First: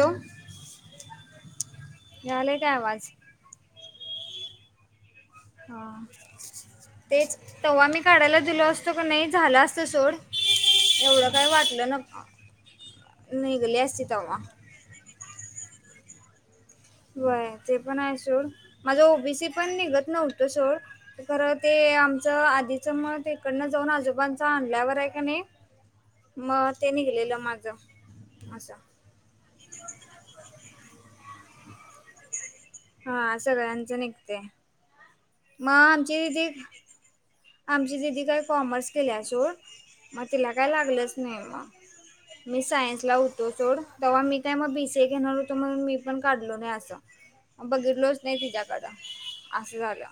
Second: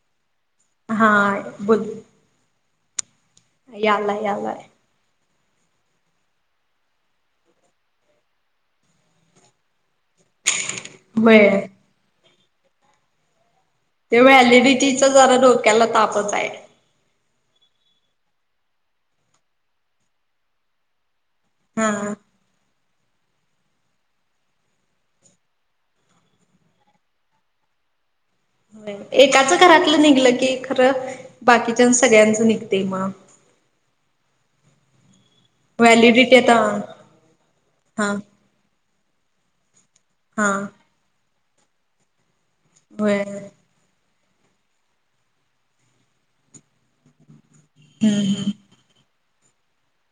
टो. Hi बोल की, यायलंय काय आवाज? यालाय, यालाय. हा तेच तव्हा मी काढायला दिलो असतो कणी झालं असतं सोड. एवढं होय काय वाटलं न निघली ते तव्हा वेएलेइडीटीच जरा डोक्याला तापच आहं. व्हंय ते पण आहं सोड माझं ओबीसी पण निघत नव्हतं सोड. खरं ते हा आमचं आधीचं म तिकनं जाऊन आजोबांच आणल्यावर आहे का नाही, म ते निघलेलं माझं. एकाचं घरातलं निघलं की खरं बाकीच्या सगळ्यांचं निघ हा सगळ्यांच निघतंय मग आमची व्हॅलिडिटी दिदी, आता आमची हा दिदी काय कॉमर्स केलीया सोड मग हा तिला काय लागलंच नाही म. मी सायन्सला होय हूतो सोड. तव्हा मी काय मग बीसीए घेणार होतो म्हणून मी पण काढलो नाही असं बघितलोच नाही हम्म तिच्या असं झालं.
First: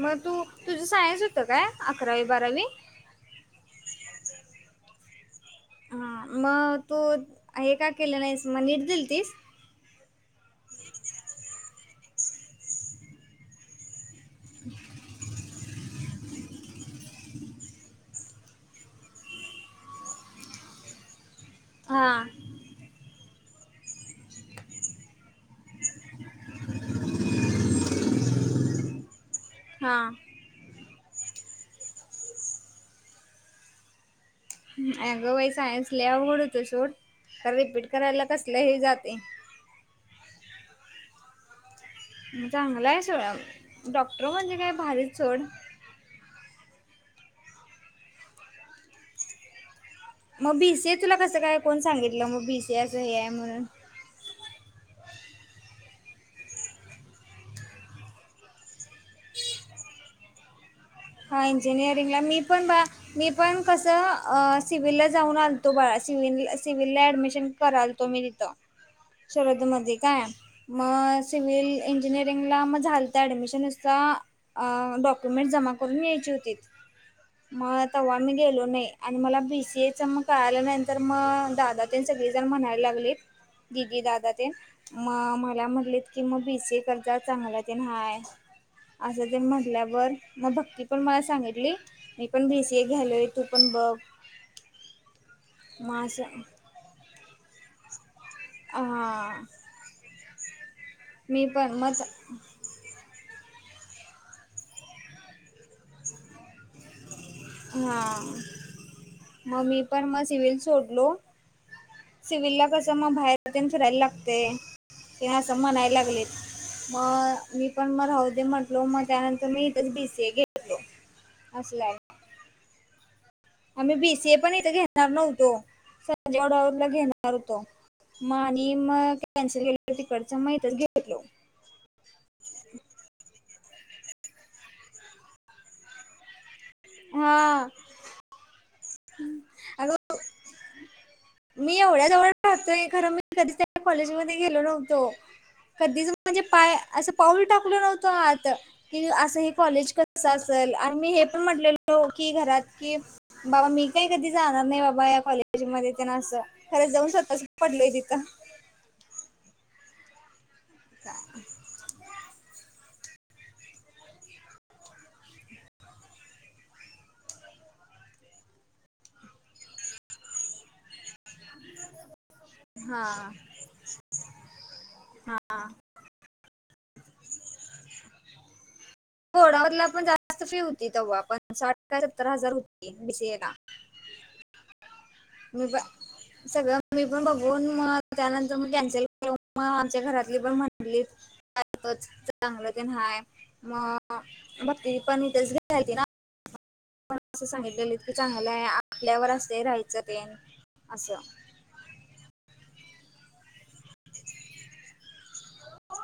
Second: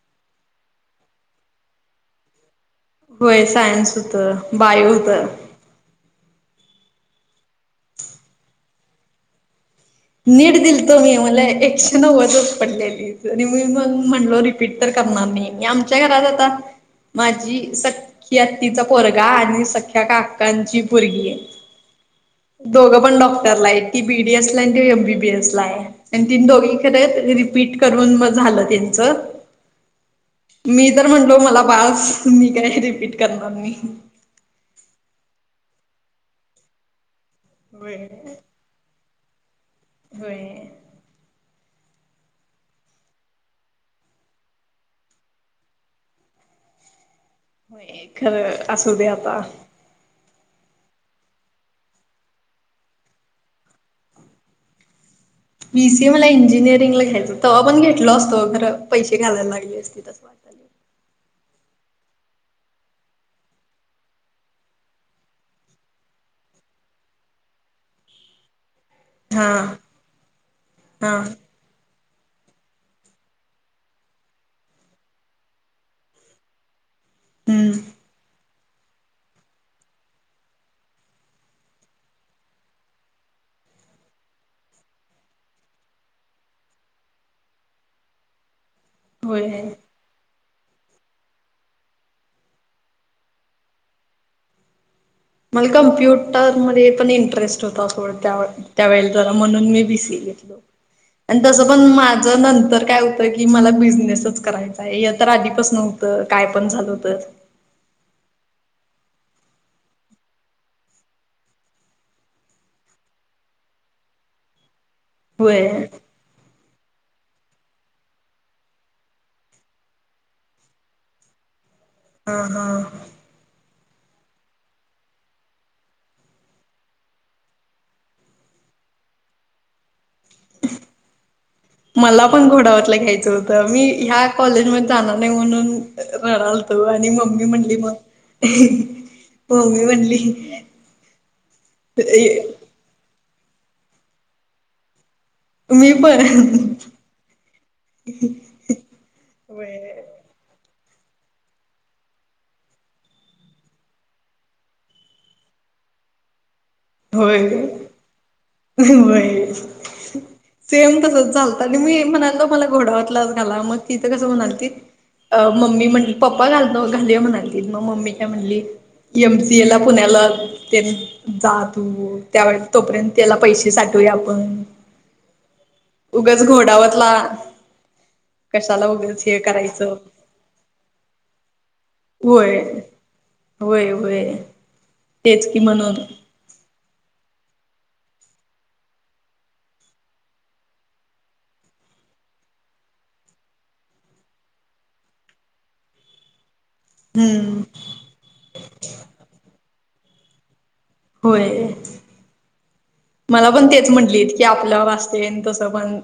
मग तू तुझं सायन्स होतं काय अकरावी बारावी? होय सायन्स होतं. बायो होतं. हां मग तू हे का केली नाहीस मग नीट दिलतीस? नीट दिलतो मी मला ऐकशे नव्वदच पडलेली. मी मग म्हणलो रिपीट तर करणार नाही आमच्या घरात आता, माझी सख्खी आत्तीचा पोरगा आणि सख्या काकांची पोरगी आहं. हा. दोघपण डॉक्टरला आहं ती बीडीएसला आणि तो एमबीबीएस. ल्या आणं त्यांनी दोघीकडं रिपीट करून म झालं त्यांच. हां मी तर म्हणलो मला बास मी काय रिपीट करणार नाही. अगं बाई सायन्स लई अवघड होतय सोड खरं रिपीट होय करायला कसलं हे जातंय. होय. म चांगल आहं सोयम डॉक्टर म्हणजे काय भारीच सोड. होय खरं असूदे आता. मग बी सी ए तुला कसं काय कोण सांगितलं मग बी सी असं हे आहे म्हणून? बीसीए मला इंजिनिअरिंग ला घ्यायचं तव्हा पण घेतलो असतो खरं पैसे घालायला लागले असते. तिथंच वाटालंय. हा इंजिरींगला मी पण बा मी पण कसं सिव्हिलला जाऊन आलतो बाळा सिव्हल सिव्हिलला ऍडमिशन करा होतो मी तिथ हा शरद मधी काय हा मग सिव्हील, इंजिनिअरिंगला मग झालत ऍडमिशन नुसता डॉक्युमेंट् जमा, करून यायची होतीत म हम्म अ तव्हा मी गेलो नाही. आणि मला बीसीए च मग कळाल्या नंतर मग दादा तेण सगळीजण म्हणायला लागलीत, दिदी दादा तेण. मग मला म्हटलेत की मग बीसीए तेण करजा चांगलं ते हाय. असं ते होय. म्हंटल्यावर, म भक्ती पण मला सांगितली मी पण बीसीए घ्यायलोय तू पण बघ. मला मग असं कम्प्युटरमध्ये पण इंटरेस्ट होता सोडं त्या त्यावेळे जरा हां म्हणून मी बीसी घेतलो आणि मी तसं पण मग माझ नंतर काय की मला बिझनेसच करायचा आहे तर आधी पण नव्हतं काय पण झालं होत. हा मग मी पण मग सिवल सोडलो सिव्हिल ला कसं मग बाहेर तेम फिरायला लागते ते असं होय म्हणायला लागलेत. मग मी पण मग राहुदे म्हटलो मग त्यानंतर मी इथेच बीसीए घेतलो. असलंय हा हा आम्ही बीसीए पण इथे घेणार नव्हतो संजय घोडावतला घेणार होतो. मग आणि मग कॅन्सल केल्या तर तिकडच मग इथच घेेतलो. मला पण घोडावटला घ्यायचं होतं मी ह्या कॉलेज मध्ये जाणार नाही म्हणून रडायला आणि मम्मी म्हणली मग मम्मी अग म्हणली मी एवढ्या जवळ राहतो खरं मी मी कधीच त्या कॉलेजमध्ये गेलो नव्हतो. मी कधीच पण म्हणजे पाय असं पाऊल टाकल नव्हतो आत. कि असं हे होय कॉलेज कस असेल आणि मी हे पण म्हटलेलो की घरात कि बाबा मी काही कधी जाणार नाही बाबा या कॉलेजमध्ये ते ना असं खरंच जाऊन स्वतः होय पडलोय तिथं होय, सेम तसच झाल आणि मी म्हणाल मला घोडावतलाच खाला मग तिथं कसं म्हणाली मम्मी म्हटली पपा घालतो- घाली म्हणाली मग मम्मी काय म्हणली एमसीए ला पुण्याला ते जातू त्यावेळे हा तोपर्यंत त्याला पैसे साठवू आपण हा उगच घोडावतला कशाला उगच- हे घोडावतला करायचं पण जास्त फी होती तेव्हा पण साठ सत्तर हजार होय होती बीसीएला. होय. तेच की मिबा म्हणून सगळं मी पण बघून मग त्यानंतर मी कॅन्सल कर मग आमच्या घरातली पण म्हटली चांगलं ते नाय मग बघ त पण तेच घती ना. पण असं हम्म सांगितलेलं इतक चांगलं आहे आपल्यावर असं राहायचं तेन असं. ह आहे मला पण तेच म्हटलीत की आपलं वाचतेन तसं पण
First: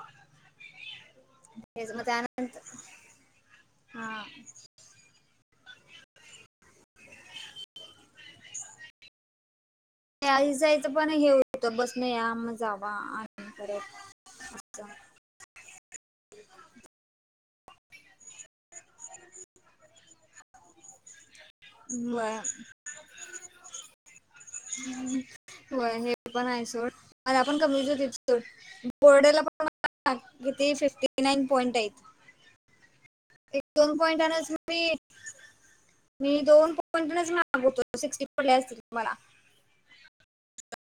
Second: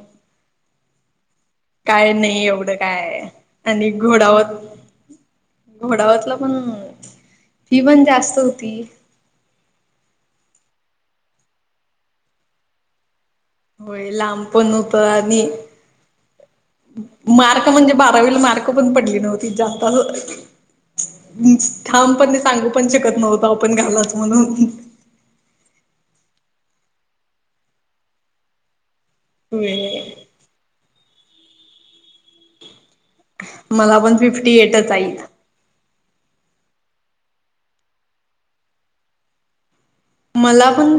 तेच मग काय त्यानंतर नाही एवढं काय आणि हा घोडावत घोडावतला पण फी पण जास्त होती. यायचं जायचं पण हे होतं बसन या मग जावा. आणि हो परत लांब पण असं हुत आनी मार्क म्हणजे बारावीला मार्क पण पडली नव्हती जास्त अस ठाम होय पण सांगू पण शकत नव्हतो आप आपण घालाच म्हणून. ह होय, हे पण आहे सोड मला पण कमीच होती बोर्डेला होय पण किती फिफ्टी नाईन पॉइंट आहे. एक दोन मला पण पॉइंट्यानीच फिफ्टी एटच मी आहेत मी दोन पॉईंटने माग होतो सिक्स्टी पडले असतील मला. मला पण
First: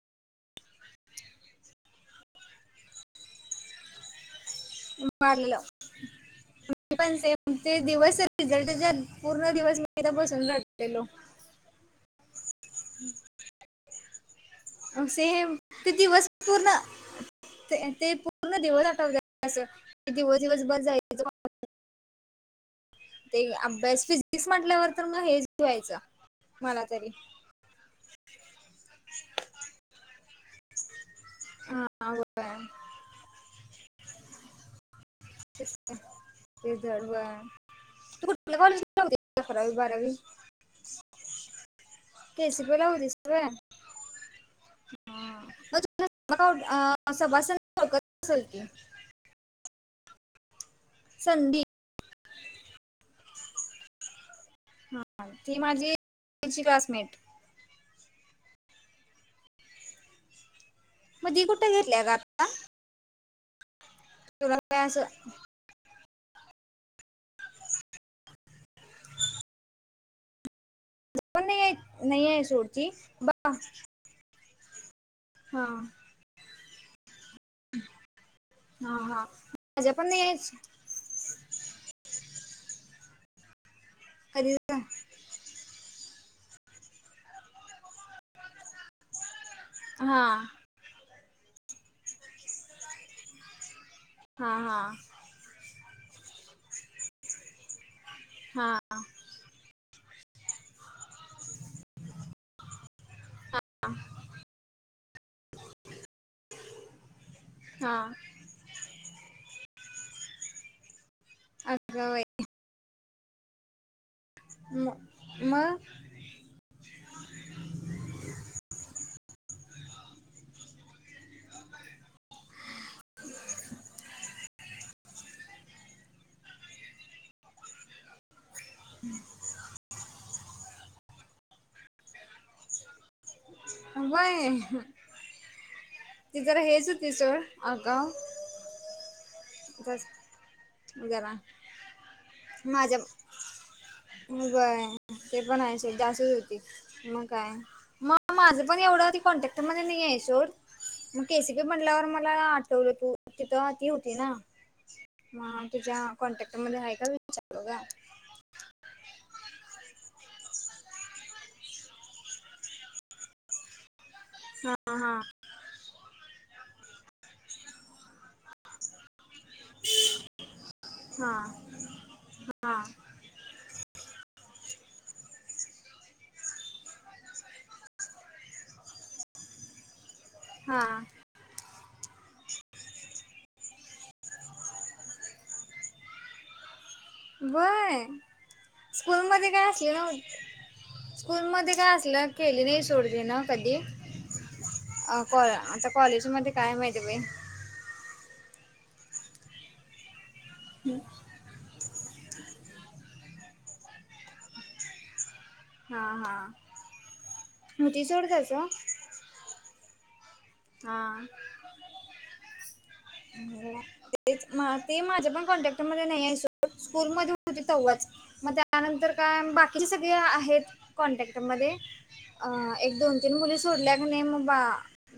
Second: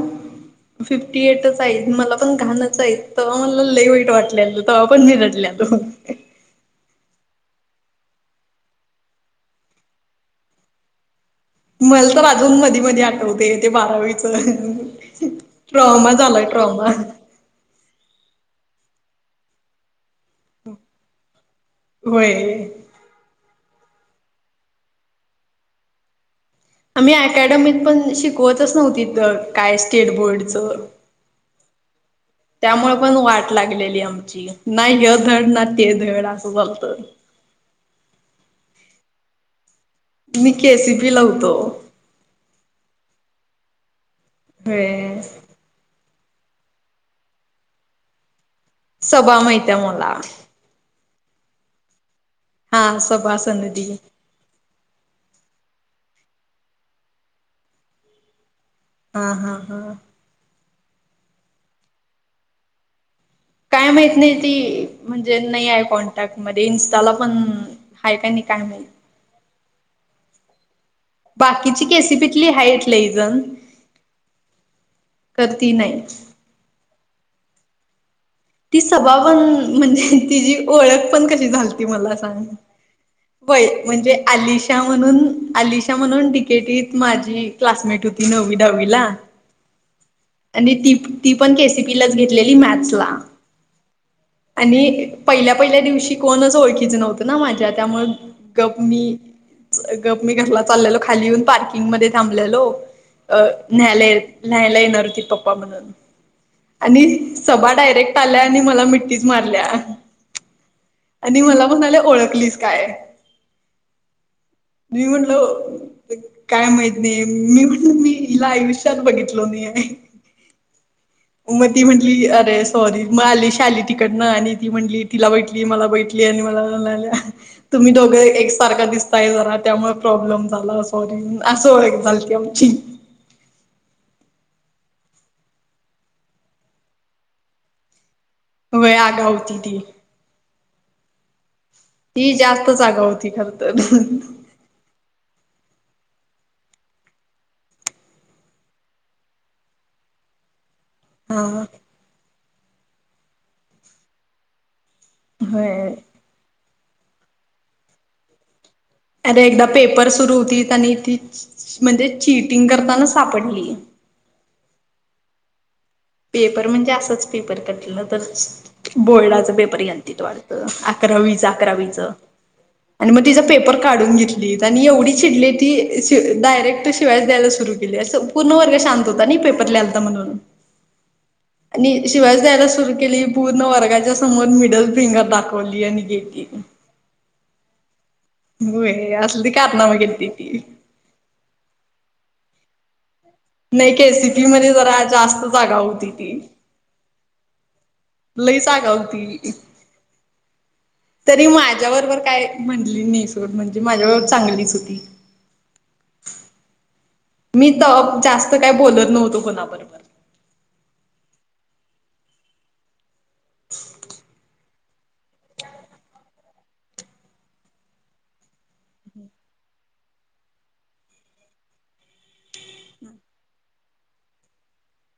फिफ्टी एटच आहेत मला पण घाणंच आहे तर मला लई वाईट वाटलेल. तेव्हा पण मी रडल्या मारलेलं तो. पण सेम ते दिवस रिझल्टच्या पूर्ण दिवस बाहेर बसून रडलेलो. मला तर अजून मधी मधी आठवते ते बारावीच. सेम ते ट्रॉमा दिवस झालाय पूर्ण ट्रॉमा. ते पूर्ण दिवस आठवतात असं दिवस दिवस भर जाय होय. ते अभ्यास फिजिक्स म्हटल्यावर, तर मग हेेचवायचा आम्ही अकॅडमिक पण शिकवतच नव्हती, तर काय स्टेट बोर्डचं. [unintelligible] [unintelligible] त्यामुळे पण वाट लागलेली आमची. ना य धड, ना तेच ते तर. धड असं ते झालतं. धड होय. तू कुठल्या कॉलेज होतीस अकरावी, बारावी? मी के सी पी ला होतो. के सी पी ला होतीस होय. हम्म. सभासी [unintelligible] सबा माहितिय मला संधी? हा, सबा, संधी. हा, ती माझी [unintelligible] क्लासमेट. हा हा हा. मग ती कुठे घेतल्या ग आता? काय माहित नाही तुला काय ती असं म्हणजे नाही आहे कॉन न्टॅक्ट मध्ये, इंस्टाला पण हाय का नाही? काय माहित? पण नाही बाकीची नाही आहे केसीपीतली सोड हायत ती लई जण बा खर हा. ती नाही. ती हा सबा हा पण माझ्या पण म्हणजे नाही तिची आहेत ओळख पण कशी झालती? मला सांग होय म्हणजे कधी आलिशा म्हणून आलिशा म्हणून डी के टीत माझी क्लासमेट होती नववी, दहावी ला. हा. आणि ती ती पण के सि पीलाच घेतलेली मॅथस ला. हा आणि हा पहिल्या पहिल्या दिवशी कोणच ओळखीचं नव्हतं ना माझ्या त्यामुळ गप हा मी गप मी घरला चाललेलो, खाली येऊन पार्किंग मध्ये थांबलेलो अ न्हायला न्हायला येणार होती पप्पा म्हणून आणि सबा हा डायरेक्ट आल्या आणि मिठ्ठिच मारल्या आणि मला म्हणाल्या, अगं वय ओळखलीस काय? मी म्हणलो मग काय माहीत नाही. मी म्हणल, मी हिला आयुष्यात बघितलो नाही मग ती म्हंटली, अरे सॉरी मग आलीशा आली तिकडनं आणि ती म्हटली तिला बघिटली, मला बघिटली आणि मला म्हणाल्या तुम्ही दोघे एकसारखा दिसताय जरा त्यामुळे प्रॉब्लेम झाला सॉरी, अस ओळख झालती आमची. व्हय? ती जरा हेच होती सोड आगाव. व्हय, आगाव होती ती. जरा ती जास्तच आगाव होती खर तर. होय ते पण आहे सोड जास्तच होती मग काय? म माझं पण एवढं ती कॉन्टॅक्ट मध्ये नाही आहे सोड मग के हा सी पी म्हंटल्यावर मला आठवलं तू तिथं ती होती ना, मग व्हय. तुझ्या कॉन्टॅक्ट मध्ये हाय का? विचारलो गं अरे एकदा पेपर सुरू होतीत आणि ती म्हणजे चिटिंग करताना सापडली हा हा पेपर म्हणजे असंच पेपर कटलं तर बोर्डाच पेपर घ्यालतीत वाटतं हा अकरावीचं अकरावीचं हा आणि मग तिचा पेपर काढून घेतलीत आणि एवढी चिडले ती शि डायरेक्ट शिव्याचं द्यायला सुरू केली असं पूर्ण वर्ग शांत होता नाही पेपर ल्ह्यालता म्हणून हा आणि शिव्याच द्यायला सुरु केली पूर्ण वर्गाच्या समोर मिडल फिंगर दाखवली आणि गेली. व्हय होय स्कूल मध्ये असली काय असले कारनामा केलती ती. नव्ह स्कूल मध्ये काय असलं केली नाही सोड तीनं कधी नाही केसीपी मध्ये जरा अ कॉ जास्तच आगाऊ आता होती कॉलेज ती मध्ये काय माहित बाई? लईच आगाव होती कि हम्म तरी माझ्याबरोबर काय म्हणली नाही सोड म्हणजे माझ्याबरोबर चांगलीच होती. हा हा मी होती तवा सोड जास्त त्याचं काय बोलत नव्हतो कुणाबर. हा तेच म ती माझ्या पण कॉन्टॅक्ट मध्ये नाही हाय सोड स्कूल मध्ये होती तवाच मग त्यानंतर काय बाकीची सगळे आहेत कॉन्टॅक्ट मधे अ एक दोन-मुली सोडल्या कणी मग बा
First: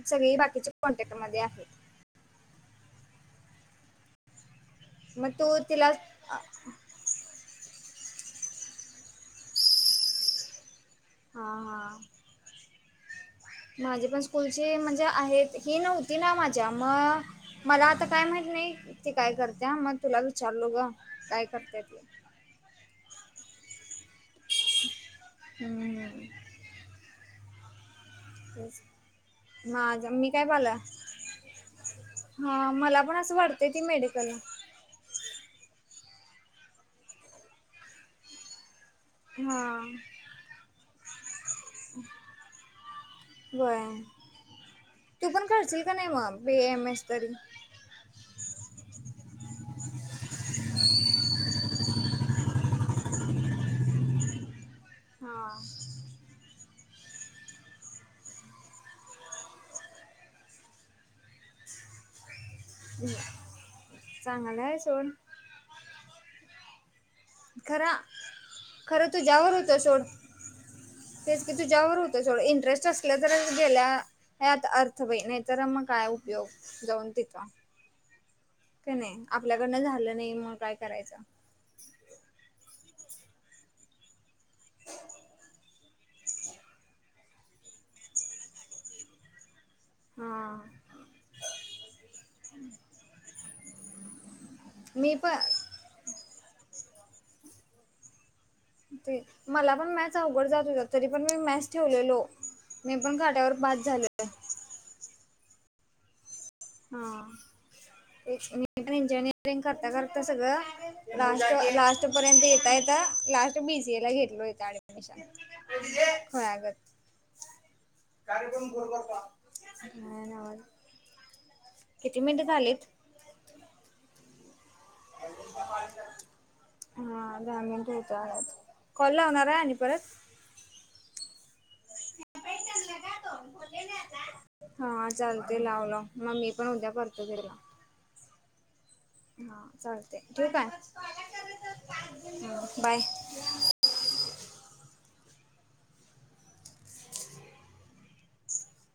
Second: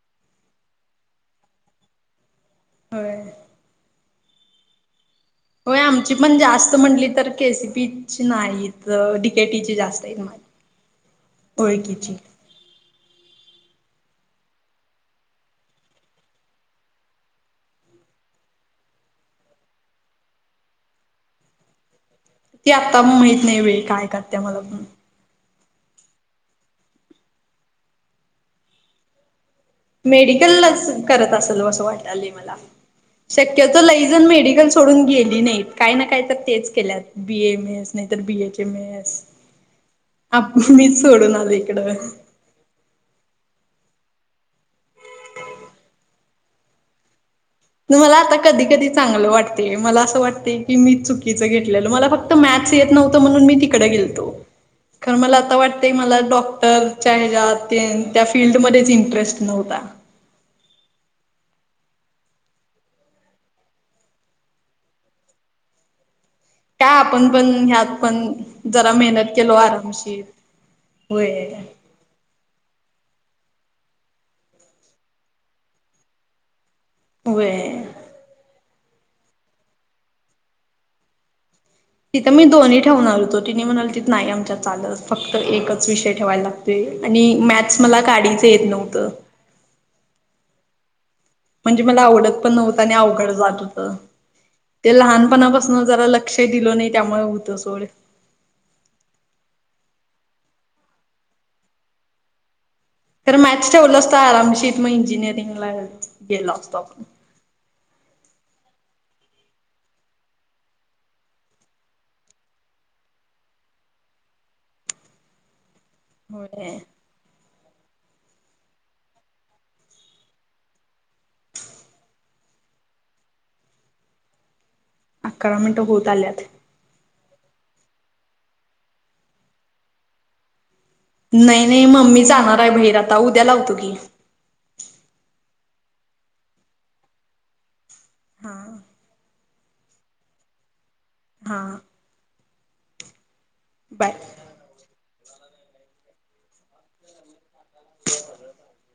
सगळी बाकीची कॉन्टॅक्ट मध्ये आहेत. होय. मग तो होय तिला आमची पण हा जास्त म्हटली तर के सी पीची नाहीत डि के टीची जास्त आहेत माझ हा हा. माझी पण स्कूलची म्हणजे आहेत ही नव्हती ना माझ्या म मला आता काय माहित नाही ती काय करत्या म तुला विचारलो ग काय करत्या ते ती आत्ता महित नाही बाई काय करत्या मला पण. हम्म हम्म. तेच माझ मी काय बाला मेडिकललंच करत असंल असं वाटालय मला हा पण असं वाटतंय ती शक्यतो लईजण मेडिकलला मेडिकल सोडून गेली नाहीत काय ना काय तर तेच केल्यात बी ए एम एस नाही तर बी एच एम एस हा आपणच सोडून आलोय इकडं व्हय. तू पण करशील कणी मग बी ए एम एस तरी? मला आता कधी कधी चांगलं वाटते मला असं वाटतय की मी चुकीचं घेतलेलं मला फ क्त मॅथ्स येत नव्हतं म्हणून मी तिकडं गेलतो खरं मला हा आता वाटतं मला डॉ क्टर च्या ह्याच्या तेन त्या फिल्डमध्येच इंटरेस्ट नव्हता. चांगलं हाय सोड काय आपण पण ह्यात खरा पण जरा खरं मेहनत केलो तुझ्यावर होतं सोड आरामशीर. तेच होय की तुझ्यावर होतं सोड इंटरेस्ट असलं तर गेल्या यात अर्थ बाई नाही तर मग काय उपयोग जाऊन व्हय. कनाय. आपल्याकडनं झालं नाही. मग काय करायचं? तिथं मी दोन्ही ठेवणार होतो. तिने म्हणालति नाही आमच्या चालत. फक्त एकच विषय ठेवाय ला तय. आणि मॅथस मला काडीच येत नव्हतं. हा आ. म्हणजे मला आवडत पण नव्हतं आणि अवघड जात होतं. ते मी लहानपणाप पण सन जरा लक्ष ही दिलं नाही. त्यामुळे होतं सोड. ते. मला पण मॅथस अवघड जात होतं. तरी पण मी मॅथस ठेवलेलो. मी पण काटावर पास झालोय. म इंजनीयरिंगलाच गेलाव. हा आ. इंजिनिअरिंग करता करता सगळं. लास्ट- लास्ट पर्यंत येता- येता, लास्ट बी सी ए ला घेतलो इथं ऍडमिशन. होय आगं. काल कोण बोललं का? [unintelligible] किती मिनटं झालेत? अकरा मिनिटं होत आल्यात. हा दहा मिनिट होत आल्यात. कॉल लावणारय आणि परत. नाही- नाही, मम्मी जाणाराय बहीर. आता उद्या लावतो की. हा चालते, लाव - लाव. मग मी पण उद्या करतो तिला. हां. हा. चालतय. ठेऊ काय? हां. हा, बाय. बाय. [inaudible]